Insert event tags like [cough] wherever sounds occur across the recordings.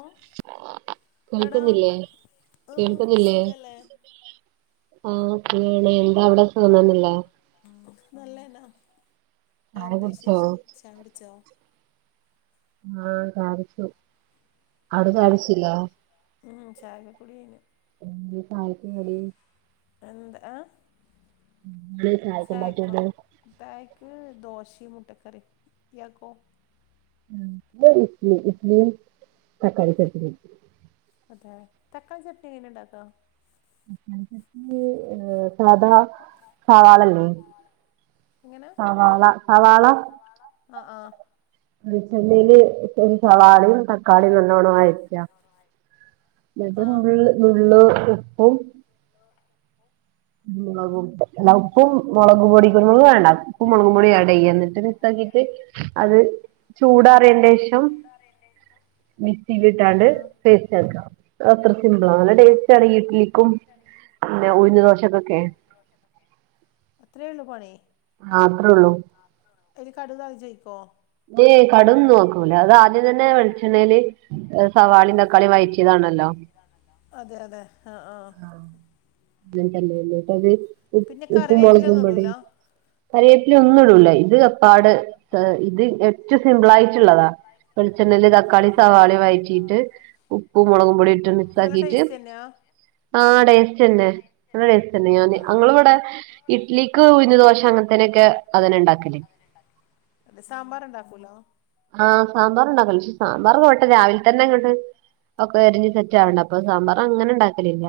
ഓ എടാ കേൾക്കുന്നില്ലേ ആ കേൾക്കുന്നില്ലേ സുഖല്ലേ ആ സുഗാണ് എന്താ അവിടെ സുഖം തന്നെയല്ലേ നല്ലന്നെ ചായ വേറെന്താ കുടിച്ചോ വിശേഷം ചായ കുടിച്ചോ ആഹ് ചായ കുടിച്ചു അവിടെ ഏ ചായ കുടിച്ചില്ലേ ഉം ചായക്കെ കുടി കഴിഞ്ഞു എന്താ ചായക്ക് കടി എന്ത ആഹ് എന്തേനി ചായക്ക് ഉണ്ടാക്കിയത് ചായക്ക് ദോശയും മുട്ടക്കറിം ഇയാക്കോ ഇവടെ ഇഡലി ഇഡലിൻ തക്കാളി ചട്ടിനിം അതെ തക്കാളി ചട്നി എങ്ങനെ ഉണ്ടാക്ക തക്കാളി ചട്ണി സാധാ സവാള ല്ലെ എങ്ങനെ സവാള സവാള ആഹ ആഹ വെളിച്ചെണ്ണയിൽ ഒരു സവാളയും പ ക്കാളി നല്ലോണം വയറ്റ ഇന്നട്ട് ആ നുള്ള് നുള്ള് ഉപ്പും ആഹ് മുളകും എല്ലാ ആ ഉപ്പും മുളക് പൊടികൾ വേണ്ട ഉപ്പും മുളക് പൊടിം ആഡ് ചെയ്യാ എന്നിട്ട് മിക്സാക്കിട്ട് അത് ചൂടാറിയതിന്റെ ശേഷം മിക്സിക്ക് ഇട്ടാണ്ട് ആ പേസ്റ്റ് ആക്കാ അത് അത്ര സിമ്പിളാ നല്ല ആ ടേസ്റ്റ് ആണ് ഈ ഇഡലിക്കും പിന്നെ ഉഴുന്ന് ദോശക്കൊക്കെ അത്രേ ഒള്ളു പണി ആ അത്ര ഉള്ളൂ അതിൽ കടുക് താളിച്ചൊയിക്കോ ല്ലെ കടുകൊന്നും ഒഴിക്കൂല അത് ആദ്യം തന്നെ വെളിച്ചെണ്ണേൽ സവാളി തക്കാളി വായറ്റിയതാണല്ലോ അതെ അതെ ആഹ ആഹ അങ്ങ തന്നെല്ലേ ഇട്ടത് ഉപ്പ് ഉപ്പും കറിവേപ്പില ഒന്നും മുളകുംപൊടിം ഇടൂല കറിവേപ്പില ഒന്നും ഇടൂല ഇത് അപ്പാട് ഇത് ഏറ്റവും സിംപിൾ ആയിട്ടുള്ളതാ വെളിച്ചെണ്ണയിൽ തക്കാളി എന്നിട്ട് സവാളി വഴറ്റിട്ട് ഉപ്പും മുളകും പൊടി ഇട്ട് മിക്സാക്കിയിട്ട് ടേസ്റ്റേന്നെ ആ ടെസ്റ്റ്ന്നെ നല്ല ടേസ്റ്റന്നെ ഞാൻ ഞങ്ങൾ ഇവിടെ ഇഡലിക്ക് ഉഴുന്ന്ദോശ അങ്ങനത്തേനൊക്കെ അതന്നെ ഉണ്ടാക്കല് സാമ്പാർ ഉണ്ടാക്കൂല്ല ആഹ് സാമ്പാർ ഉണ്ടാക്കും പക്ഷെ സാമ്പാർ പോയിട്ട് രാവിലെ തന്നെ അങ്ങോട്ട് ഒക്കെ എരിഞ്ഞ് സെറ്റാവണ്ടേ അപ്പൊ സാമ്പാർ അങ്ങനെ ഉണ്ടാക്കലില്ല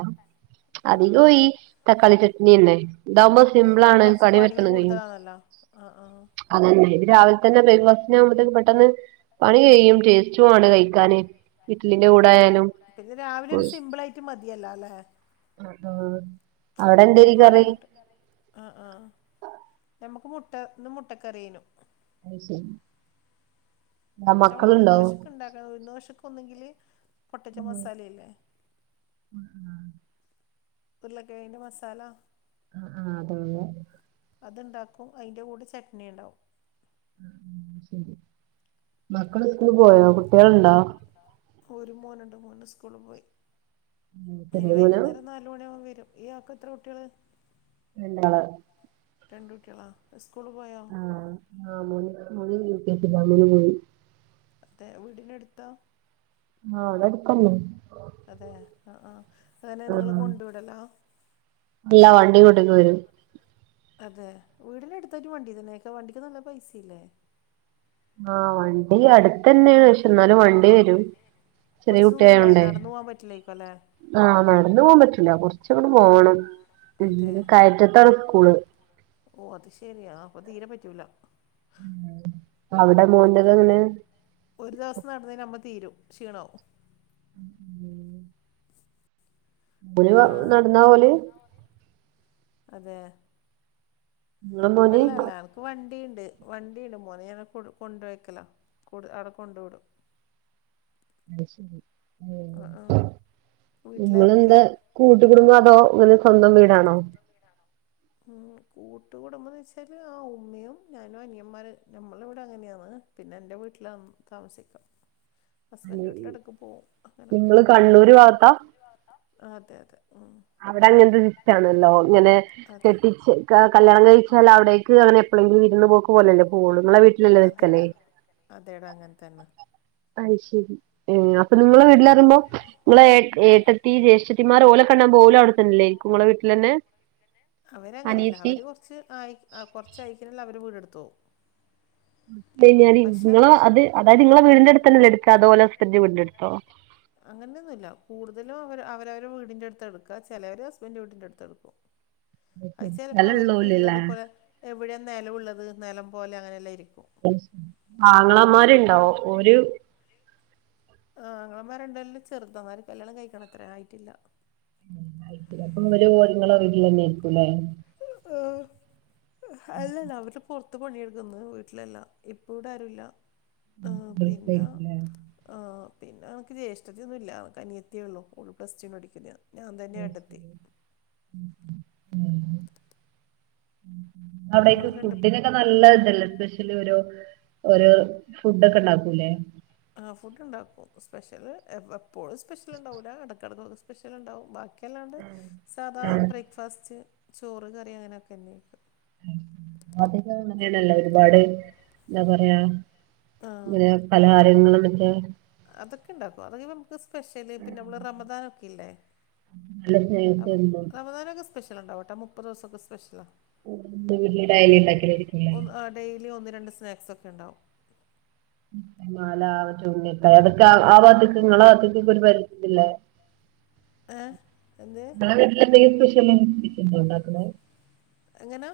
അധികും ആഹ് ഈ തക്കാളി ചട്നിന്നെ ഇതാവുമ്പോൾ സിമ്പിളാണ് പണി പെട്ടൊന്ന് കഴിയും ആഹ ആഹ അതന്നെ ഇത് രാവിലെ തന്നെ ബ്രേക്ക്ഫാസ്റ്റിന ആകുമ്പഴത്തേക്ക് പെട്ടെന്ന് പണി കഴിയും ടേസ്റ്റു ആണ് കഴി ക്കാൻ ഇഡലിന്റെ കൂടെ ആഹ് ആയാലും ആഹ് പിന്നെ രാവിലെ ദോ ഒരു സിമ്പിളായിട്ട് മതിയല്ലോ അല്ലേ അവിടെ എന്തായിരിക്കും ഒരുപാട് കറി? അങ്ങട്ട് ആഹ്! ആഹ്! നമുക്ക് മുട്ട ഇന്ന് മുട്ടക്കറിയേനും. ശരി! ആ നമ്മൾ ഉഴുന്ന് മക്കളുണ്ടോ ദോശക്കെ ഉണ്ടാക്കണത്. ഉഴുന്ന് ദോശക്ക് ഒന്നെങ്കില് പൊട്ടറ്റോ മസാല ഇല്ലേ! ഉം! ഉരുളക്കിഴങ്ങ് മസാല! ആഹ്! അതന്നെ! അതുണ്ടാക്കും. അതിൻ്റെ കൂടെ ചട്നി ഉണ്ടാവും. മക്കള് സ്കൂളിൽ പോയോ? കുട്ടികളുണ്ടോ? ഒരു മോനൊണ്ട് മോൻ്റെ സ്കൂളിൽ പോയി. ഇനി ചെറിയ മോനാ വൈകുന്നേരം നാല് മണിയാകുമ്പോൾ വരും. ഈയാക്ക് എത്ര കുട്ടികള്? രണ്ടാള്! രണ്ടു കുട്ടികളാ. സ്കൂളിൽ പോയോ? [unintelligible] അതെ! വീടിനടുത്ത! ആഹ്! അതടുത്തല്ലെ? അതെ ആഹ് ആഹ് അങ്ങനെ ആ നിങ്ങള് കൊണ്ടു വിടല്ലോ! അല്ല വണ്ടി ഇങ്ങോട്ട് കൊണ്ടുവരും. അതെ! വീടിനടുത്തൊരു വണ്ടി തന്നെ! വണ്ടിക്ക് നല്ല പൈസയില്ലേ? ആഹ്! വണ്ടി അടുത്തുതന്നെ യാണ്. പക്ഷെ എന്നാലും വണ്ടി വരും. ചെറിയ കുറച്ച് ദൂരം ഉണ്ടാവില്ലെ? കുട്ടിയായോണ്ടേ നടന്നു പോകാൻ പറ്റില്ലായിക്കും അല്ലേ? ആഹ്! നടന്ന് പോകാൻ പറ്റൂല്ല. കുറച്ചങ്ങടെ പോണം. അതെ കയറ്റത്താണ് സ്കൂള്. ഓ അത് ശരിയാ! അപ്പൊ തീരെ പറ്റൂല. അവിടെ മോൻ്റെതെങ്ങനാ? ഒരു ദിവസം നടന്നതിന് നമ്മൾ തീരും. ക്ഷീണവും. [unintelligible] ആ ആ [unintelligible] നടന്ന ഓല് അതെയോ? ഇങ്ങളെ മോന് [unintelligible] വണ്ടിയുണ്ട് വണ്ടിയുണ്ട്. മോനെ ഞാനെ കൊ കൊണ്ടാക്കലാ. അവിടെ കൊണ്ടു വിടും. [unintelligible] ആഹ്! ആഹ്! നിങ്ങെള്‌ടെ കൂട്ടുകുടുംബം അതോ ഇങ്ങനെ സ്വന്തം വീടാണോ? ഉം! കൂട്ടുകുടുംബംന്ന് വെച്ചാല് ആഹ് ഉമ്മയും ഞാനും അനിയന്മാര് ഞമ്മളെ ഇവിടെ അങ്ങനെയാന്ന്. പിന്നെ എൻ്റെ വീട്ടിൽന്ന് താമസിക്കാം. ഹസ്ബൻ് വീട്ടിലിടയ്ക്ക് പോകും. നിങ്ങള് കണ്ണൂര് ഭാഗത്താ? അതെ! അതെ! ഉം അവിടെ അങ്ങനത്തെ വിസിറ്റാണല്ലോ. ഇങ്ങനെ അതെ കെട്ടിച്ച്! കല്യാണം കഴിച്ചാൽ അവിടേക്ക് അങ്ങനെ എപ്പോളങ്കിലും വിരുന്ന് പോക്ക് പോലല്ലേ പോവുള്ളു. നിങ്ങളെ വീട്ടിലല്ലേ നിൽക്കല്. അതേടാ അതേടാ അങ്ങിനെ തന്നെ! അത് ശരി. അപ്പൊ നിങ്ങടെ വീട്ടിലാരുണ്ട്. നിങ്ങളെ ഏ ഏട്ടത്തി ജേഷ്ഠത്തിമാർ ഓലെ കാണാൻ പോവൂലെ അവിടെ തന്നല്ലെ! നിങ്ങടെ വീട്ടിൽ തന്നെ അവരങ്ങനെയല്ല അവര് കൊറച്ച് ആയി കൊറച്ചയക്കല് അവര് വീടെടുത്ത് പോവും. പിന്നെ ഞാനീ പക്ഷെ നിങ്ങളെ അത് അതായത് നിങ്ങളെ വീടിന്റെ അടുത്തന്നെല്ല എടുക്കാ അതുപോലെ ഹസ്ബൻഡിന്റെ വീടിന്റെ അടുത്തോ? അങ്ങനെയൊന്നുമില്ല. കൂടുതലും അവരവരു വീടിന്റെ അടുത്താ എടുക്കുക. ചിലവര് ഹസ്ബൻഡിൻ്റെ വീടിന്റെ അടുത്ത് എടുക്കും. [inaudible] പൈസ ചിലപ്പോ അവർക്ക്ള്ളതു സ്ഥലള്ളോലല്ലേ പോലെ എവിടെ നിലം ഉള്ളത് നിലം പോലെ അങ്ങനെല്ലാം ഇരിക്കും. ആങ്ങളമാരുണ്ടോ? ഒരു! ആഹ് ആങ്ങളമാര് രണ്ടു പേരിലും ചെറുത. അവര് കല്യാണം കഴിക്കാനത്രയും ആയിട്ടില്ല. [unintelligible] [unintelligible] അല്ലല്ല അവര് പൊർ [unintelligible] വീട്ട്ലല്ല. ഇപ്പ ഇവിടെ ആരുല്ല. ആഹ് പിന്നെ, ആഹ് പിന്നെ അവൾക്ക് ജേഷ്ടത്തി യൊന്നു ഇല്ല. അവൾക്ക് അനിയത്തി ഒള്ളൂ. ഓള് പ്ലസ് ടു പഠിക്ക്ന്നയ. ഞാൻ തന്നെ ഏട്ടത്തി. ഉം അവിടെക്ക് നമ്മള് രണ്ട് ഫുഡ്ന് നല്ല ഇതല്ലേ സ്പെഷ്ല് ഓരോ ഓരോ ഫുഡ് ഒക്ക ഇണ്ടാക്കൂല്ലേ. ആഹ് ഫുഡ്ണ്ടാക്കും സ്പെഷ്യല് എപ്പോളും സ്പെഷ്യൽ ഇണ്ടാവൂല. എടക്കെടക്ക് സ്പെഷ്യൽ ഇണ്ടാവും. ബാക്കി, എല്ലാണ്ടെ സാധാ ബ്രേക്ക്ഫാസ്റ്റ്, ചോറ്, കറി അങ്ങനെയൊക്കന്നെ. ഇന്നാ പിന്നെ അങ്ങനെയാണല്ലോ ഒരുപാട് എന്താ പറയാ ആഹ് ലേ പലഹാരങ്ങളും മറ്റേ അതൊക്കെ ഇണ്ടാക്ക് അതെക്കെ നമക്ക് സ്പെഷ്യല് പിന്നെ നമ്മൾ റമദാനൊക്കെ ഇല്ലേ നല്ല റെ സ്നാക്സ് റെമദാനൊക്കെ സ്പെഷ്യൽ ഇ ണ്ടാവ്ട്ടോ മുപ്പത് ദിവസൊക്കെ സ്പെഷ്യലാ [unintelligible] വീട്ല് ഡയലിണ്ടാക്ക്യതായിരിക്കുംല്ലേ ഒന്ന് ഡെയിലി ഒന്ന് രണ്ട് സ്നാക്സ് ഒക്കെണ്ടാവും. [unintelligible] നാലാമത്തെ [unintelligible] അതൊക്കെ ആ ആഭാത്ത്ക്ക് ഇങ്ങളെ വാത്ത്ക്ക് ഒക്കെ ഒര് പരിധില്ലേ ഏഹ്, എന്ത്? ഇന്നെന്തേം സ്പെഷ്യല് [unintelligible] ണ്ടാക്ക്ന്നെ. എങ്ങനാ.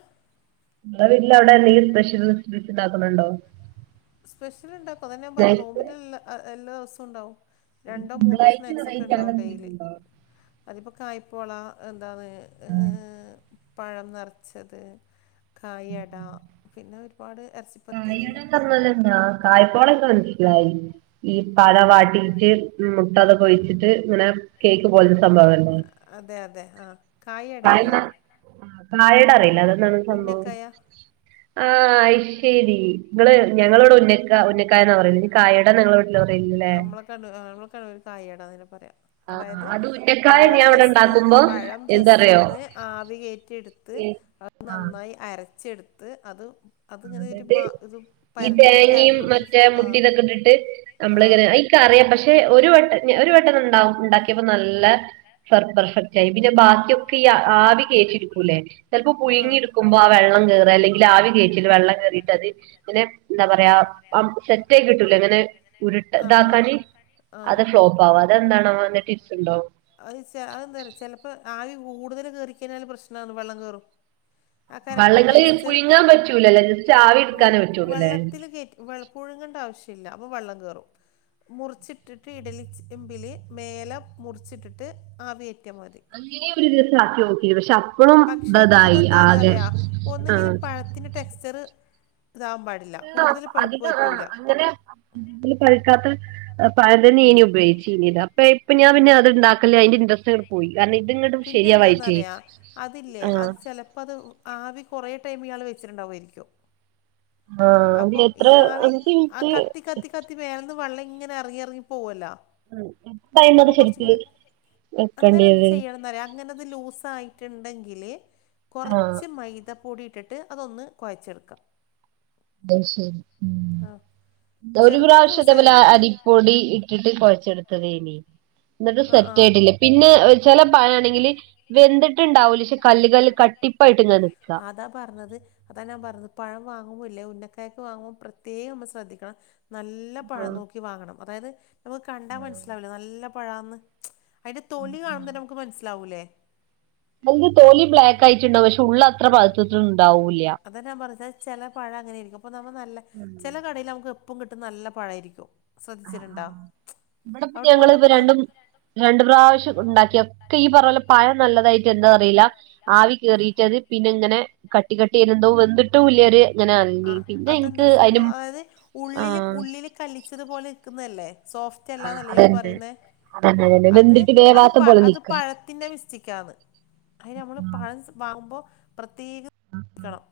ഇങ്ങളെ വീട്ടില് അവിടെ എന്തെങ്കിലും സ്പെഷ്യൽ റെസിപ്പീസ് ണ്ടാക്ക്ണ് ണ്ടോ? സ്പെഷ്യൽ എന്താപ്പോ അതന്നെ ഞാൻ പറഞ്ഞെ നോമ്പ്ന്റെ എല്ലാ ദിവസവും ഇണ്ടാവും. രണ്ടോ സിമ്പിൾ മൂന്നോ ആയിട്ട് വെറൈറ്റി അങ്ങനെ സ്നാക്സൊക്കെണ്ടാവും എന്തെങ്കിലും ഡെയിലി. ഉണ്ടോ അതിപ്പോ കായ്പോള എന്താന്ന് അ് പഴം നെറച്ചത്, കായ് യട പിന്നെ ഒര്പാട് എർച്ചിപ്പത്തിരി [unintelligible] [unintelligible] കായ് പോളൻക്ക് മൻസ് ലായി. ഈ പഴ വാട്ടീട്ട് ഉം മുട്ടതൊക്കൊഴിച്ചിട്ട് ങ്ങനെ കേക്ക് പോലതെ സംഭവല്ലെ. അതെ, അതെ. ആഹ് കായ് യട അറിയോ? ആഹ്, കായ് അട അറിയില്ല. അതെന്താണ് സംഭവം? ഉന്നക്കായ ആഹ് അയ്ശെരി. ഇങ്ങള് ഞങ്ങളവടെ ഉന്നക്ക ഉന്നക്കായാന്നാ പറയല്. [unintelligible] കായ അട നിങ്ങള വീട്ട്ല് പറയല് ല്ലെ. [unintelligible] നങ്ങളൊക്കെതിന് കായ് അടാന്നെന്നെ പറിയാ. ആഹ് അതായത് അത് ഉന്നക്കായ ഞാൻ പഴം ഇവിടെ ജെസ്റ്റ് ഉണ്ടാക്കുമ്പോ പഴം ജെസ്റ്റ് എന്താറിയോ ഒന്ന് ആവികേറ്റിട്ത്ത് അ ആഹ് നന്നായി അരച്ചെട്ത്ത് അത് അത്ങ്ങനെ ഒര് എന്നിട്ട് മാ [unintelligible] ഈ തേങ്ങെയും അതിൻ്റെ ഉള്ളിൽ മറ്റേ ആഹ് മുട്ടിതൊക്കെ ട്ട് ട്ട് ആഹ് അമ്പ്ള്ങ്ങനെ അയ്ക്കറിയാ പഷെ ഒരു വട്ട [unintelligible] ഒര് വട്ടംണ്ടാവു ണ്ടാക്കിയപ്പ നല്ല ഫെർ പെർഫെക്റ്റായി. പിന്നെ ബാക്കിയൊക്കെ ഈ ആ ആവി കേറ്റി ഇട് ടൂലെ, ചെൽപ്പ ആഹ് പുഴുങ്ങിട്ക്കുമ്പൊ ആ വെള്ളം കേറ അല്ലെങ്കില് ആവി കേറ്റില് വെള്ളം കേറീട്ട് അത് ഇങ്ങനെ ന്താ പറയാ അം സെറ്റായി കിട്ടൂലെങ്ങനെ ഉരുട്ട ആഹ് ആഹ് താക്കാന്. ആഹ് അത് ഫ്ലോപ്പാവ. അതെന്താണാവോ ന്തേ ടിപ്സ്ണ്ടോ? അഹ്ച്ച അഅ് ന്താറിയോ ചെലപ്പ ആവി കൂടുതല് കേറിക്കയ്ഞ്ഞാല് പ്രശ്നാന്ന് വെള്ളം കേറും. ആ കറക്റ്റ് ആ വള്ളങ്ങള് ടെക്സ്ചറ് പുഴുങ്ങാൻ വെള്ളത്തില് പറ്റൂലല്ലേ ജസ്റ്റ് ആവി പുഴുങ്ങാൻ പറ്റൂലലേ എടുക്കാനേ [inaudible] പറ്റുള്ളൂല്ലേ വെള്ളത്തില് ക്കേറ്റ് വെള പുഴുങ്ങണ്ട ആവശ്യല്ല, അപ്പം വെള്ളം കേറും. മുറിച്ചിട്ട്ട്ട് ഇഡ്ഡലി ചെമ്പില് മേല മുർച്ചിട്ട്ട്ട് ആവികേറ്റ്യാമതി. ഇനി ഒരു ദിവസം ആക്കി നോക്കി പക്ഷെ അപ്പഴും [inaudible] പക്ഷാ ഇതായി ആകെ അതെന്താന്നറിയാ ഒന്നെങ്കില് ആഹ് പഴത്തിന് ടെക്സ്ചറ്. ഇതാവും പാ [unintelligible] അതിന് അങ്ങനെ ഒന്ന് പഴ്ക്കാത്ത ഏ പഴം തന്നേനി ഉപയോഗിച്ച് പിന്നീട് അപ്പ ഇപ്പ ഞാപിന്നെ അത് ണ്ടാക്കല് അയിന്റെ ഇൻട്രസ്റ്റങ്ങട്ട് പോയി. കാര്ണം ഇത്ങ്ങട്ട് പിന്നെ ശെരിയാവായിട്ടെ. എന്താന്നറിയാ അതില്ലേ അത് ചെലപ്പത് ആവി കെറേ ടൈമ് ഇയാള് വെച്ചിട്ടുണ്ടാവു ആയിരിക്കും. ആഹ് അത് അപ്പം എത്ര ഈ ആവി അഞ്ച് ആഹ് മിനിറ്റ് കത്തി കത്തി കത്തി മേലന്ന് വെള്ളം ഇങ്ങനെ എറങ്ങി എറങ്ങി പോവല്ലാ. ടൈം അപ്പം അത് ശരിക്ക് കൊർച്ചുംകൂടി അന്നേരം എന്ത് വെക്കേണ്ടിയത് ചെയ്യണന്നറിയാ അങ്ങനെത് ലൂസായിട്ട്ണ്ടെങ്കില് ആഹ് കൊറച്ച് മൈദ പൊടി ഇട്ടി ട്ട് അതൊന്ന് കൊയച്ചെടുക്ക. ദ ശെരി ഉം ആ ദ ഒരു ചെറുങ്ങനെ പ്രാവശ്യദെ ലൂസായേ പോലാ അരി പൊടി ഇട്ടിട്ട് കൊഴച്ചെട്ത്തതേനി. എന്ന്ട്ട് ആ ആ അത് സെറ്റായിട്ടില്ല. പിന്നേ ചെല പഴാണെങ്കില് വെന്ത്ട്ട്ണ്ടാവൂല ഷെ കല്ല് കല്ല് കട്ടി കട്ടിപ്പായിട്ട് [unintelligible] അതാ പർഞ്ഞത്. അതാ ഞാപറഞ്ഞത് പഴം വാങ്ങുമ്പോ ഇല്ലേ ഉന്നക്കായക്ക് വാങ്ങുമ്പോ പ്രത്യേകമ്മൾ ശ്രദ്ധിക്കണം. നല്ല പഴം നോക്കി വാങ്ങണം. അതായത് നമുക്ക് കണ്ടാ മൻസ്ലാവ്‌ലെ നല്ല പഴാന്ന്. അയിന്റെ തൊലി കാണുമ്പെന്നെമുക്ക് മൻസ്സ്ലാവൂല്ലേ. അതിൻ്റെ തോലി ബ്ലാക്കായിട്ട്ണ്ടാവും, പഷെ ഉള്ളത്ര പഴ്ത്ത്ട്ട്ണ്ടാവൂല്യ. അത ഞാൻ പറഞ്ഞെ, ചെല പഴ അങ്ങനെയിരിക്കും. അപ്പൊ നമ്മ നല്ലെ ചെലെ ആഹ് കടേല് അമുക്ക് എപ്പും കിട്ടും നല്ല പഴായിരിക്കും. ശ്രദ്ധിച്ചിട്ട്ണ്ടാ? ആഹ് ഇവിടെ ഇപ്പ അവ്ടെ ഞങ്ങള് ഇപ്പ പോണ്ടക്ക്ന്നത്. രണ്ടും രണ്ട് പ്രാവശ്യംണ്ടാക്കി ഒക്കെ ഈയ് പർഞ്ഞപോലെ പഴം നല്ലതായിട്ട്ന്താ അറീലാ ആവി കേറീട്ടത് പിന്നെങ്ങനെ കട്ടി കട്ടി ആയ് [unintelligible] ന്തോ വെന്ത് ആഹ് അതെന്താ സംഭവം അതിനും അതായത് ഉള്ളില് ആഹ് ഉള്ളില്. കലിച്ചതുപലെ നിക്കുന്നല്ലേ സോഫ് റ്റല്ലാനെല്ലേ ഇയാൾ അതന്നെ പറയുന്നേ അതന്നെ അതന്നെ അത് വെന്തിട്ട് അത് വേവാത്ത പ പോലെ അത് നിക്കാ പഴ ത്തിൻ്റെ വിസ്റ്റിക്കാന്ന് അത് നമ്മള് പഴം വാങ്ങുമ്പോൾ പ്രത്യേകം ക്കണം.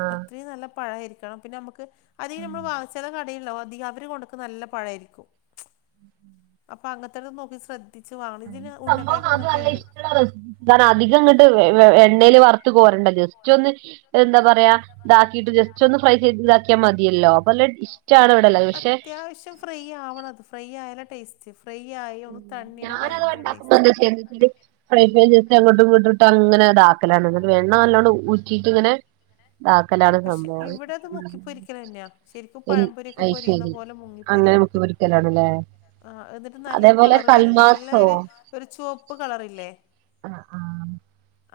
ആഹ് അത്രയും നല്ല പഴായിരിക്കണം പിന്നെ നമുക്ക് അധികം നമ്മൾ വാ [unintelligible] [unintelligible] അധികം അവര് കൊട്ക്ക്ന്ന നല്ല പഴാരിക്കും അപ്പൊ അങ്ങനത്തെ നോക്കി സ്രദ്ധി ത്തിച്ച് വാണ് ഇതിന് ഉന്നക്കായക്ക അങ്ങൻത്തിണ്ട്. ൻ അധികം ഇങ്ങണ്ട് എണ്ണില് വറുത് കോരണ്ട ജസ്റ്റ് ഒന്ന് എന്താ പറയാ ഇതാക്കിട്ട് ജസ്റ്റ് ഒന്ന് ഫ്രൈ ചെയ്ത വിക്കാ മതിയല്ലോ വല്ല അത് ഇഷ്ട്ടാണ് ഇവിടെള്ളത് പക്ഷെ. അത്യാവശ്യം ഫ്രൈ ആവണത് ഫ്രൈ ആയാല ടേസ് ഞാനത് ഉണ്ടാകുമ്പോ ടേസ്റ്റ് എന്താ ചെയ്യാനെച്ചാല് ഫ്രെപേൻ ചേ അങ്ങോട്ടും ഇങ്ങോട്ടിട്ട് അങ്ങനെ അതാക്കലാണ്ഇന്നിട്ട് എണ്ണ നല്ലോണം ഉറ്റിട്ട് ഇങ്ങനെ. ഇതാക്കലാണ് പക്ഷെ സംഭവം ഇവിടെത് പൊക്കി പൊരിക്കലന്നെയാ ശരിക്കും പഴംപൊരിഒക്കെ അയ് പൊരിയുന്ന ശരി പോലെ അങ്ങനെ മുങ്ങിപൊരിയണം. മുക്കി പൊരിക്കലാണല്ലേ ആഹ് അത് ത് നല്ല അതേപോലെ കളർ വരും നല്ല കൽമാസോ ഒരു ചുവപ്പ് കളർല്ലേ. ആഹ് ആഹ്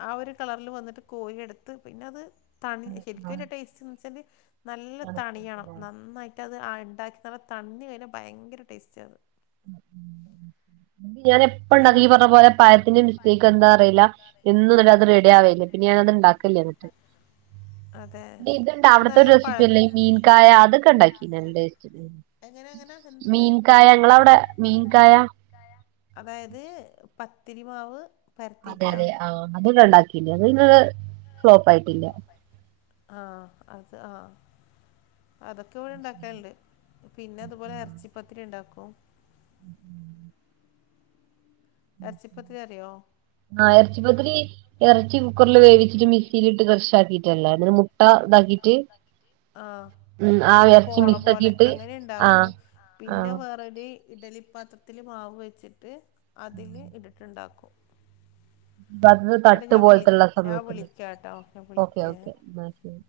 ആഹ് ഒരു കളറില് വന്നിട്ട് കോരിയെടുത്ത് പിന്നെ അത് തണി ശരിക്കുംഒര് ടേസ്റ്റ്ന്ന് വെച്ചാല്. നല്ല തണിയണം ആഹ് നന്നായിട്ട് അത് ഉണ്ടാക്കി നല്ല തണിഞ് കഴിഞ്ഞാൽ ഭയങ്കര ടേസ്റ്റ് അത്. ഉ ഉ ഉ ഉം. ഞാൻ എപ്പഴ എങ്ങനാ ഉണ്ടാക്കി ഈ പറഞ്ഞ പോലെ പായത്തിന്റെ മിസ്റ്റേക്ക് എന്താ അറില എന്നുംല്ല അത് റെഡി ആവലില്ല പിന്നെ ഞാനത്ണ്ടാക്ക കില്ലന്നിട്ട് അതെ ഇതുണ്ടോ അത് അവിട്ത്തെ നല്ല റസ് പഴ തില്ലെ ഈ മീൻകായ അതൊക്കെ ഉണ്ടാക്കിനി നല്ല ടേസ്റ്റ്ണ്ട് എങ്ങനെ എങ്ങനെ എന്തെന്ന് മീൻകായ ഇങ്ങളവ് ടെ മീൻകായാ അതായത് പത്തിരിമാവ്. അതെ അതെ ആഹ് അത് ഇവടെ ഉണ്ടാക്കിണ്ട് അത് ഇവടെ ഫ്ലോപ്പ് ആയിട്ടില്ല. ആഹ് അത് ആഹ് അതൊക്കെ ഇവിടെ ഉണ്ടാക്കൽണ്ട് പിന്നെ അതുപോലെ ഇറച്ചിപ്പത്തിരി ഉണ്ടാക്കും. ഉം. ഇറച്ചിപ്പത്തിരി അറിയോ. ആഹ് ഇറച്ചിപ്പത്തിരി ഇറച്ചി കുക്കറിൽ വേവിച്ചിട്ട് മിസ്സിയിലിട്ട് ക്രഷ് ആക്കിയിട്ടല്ലെ ഇന്നിട്ട് മു ട്ട ഇതാ ആഹ് ണ്ടാക്കി ആഹ് ആ ഒരു ഇറച്ചി പോള മിക്സ് പോലെ ആക്കിയിട്ട് അങ്ങനെ ഉണ്ടാക്കും ആഹ് പിന്നെ ആഹ് വേ അതായത് ഇഡലി പാത്രത്തിൽ മാവ് വെച്ചിട്ട് അതിൽ ഇട്ടട്ടുണ്ടാക്കും. ത് തട്ട് ഞാൻ വിളി പോലത്ത്ള്ള ഞാൻ സംഭവത്തില് വിളിക്കാട്ടോ ഞാൻ ഓക്കെ വിളിക്കേ ഓക്കെ എന്ന ശരി.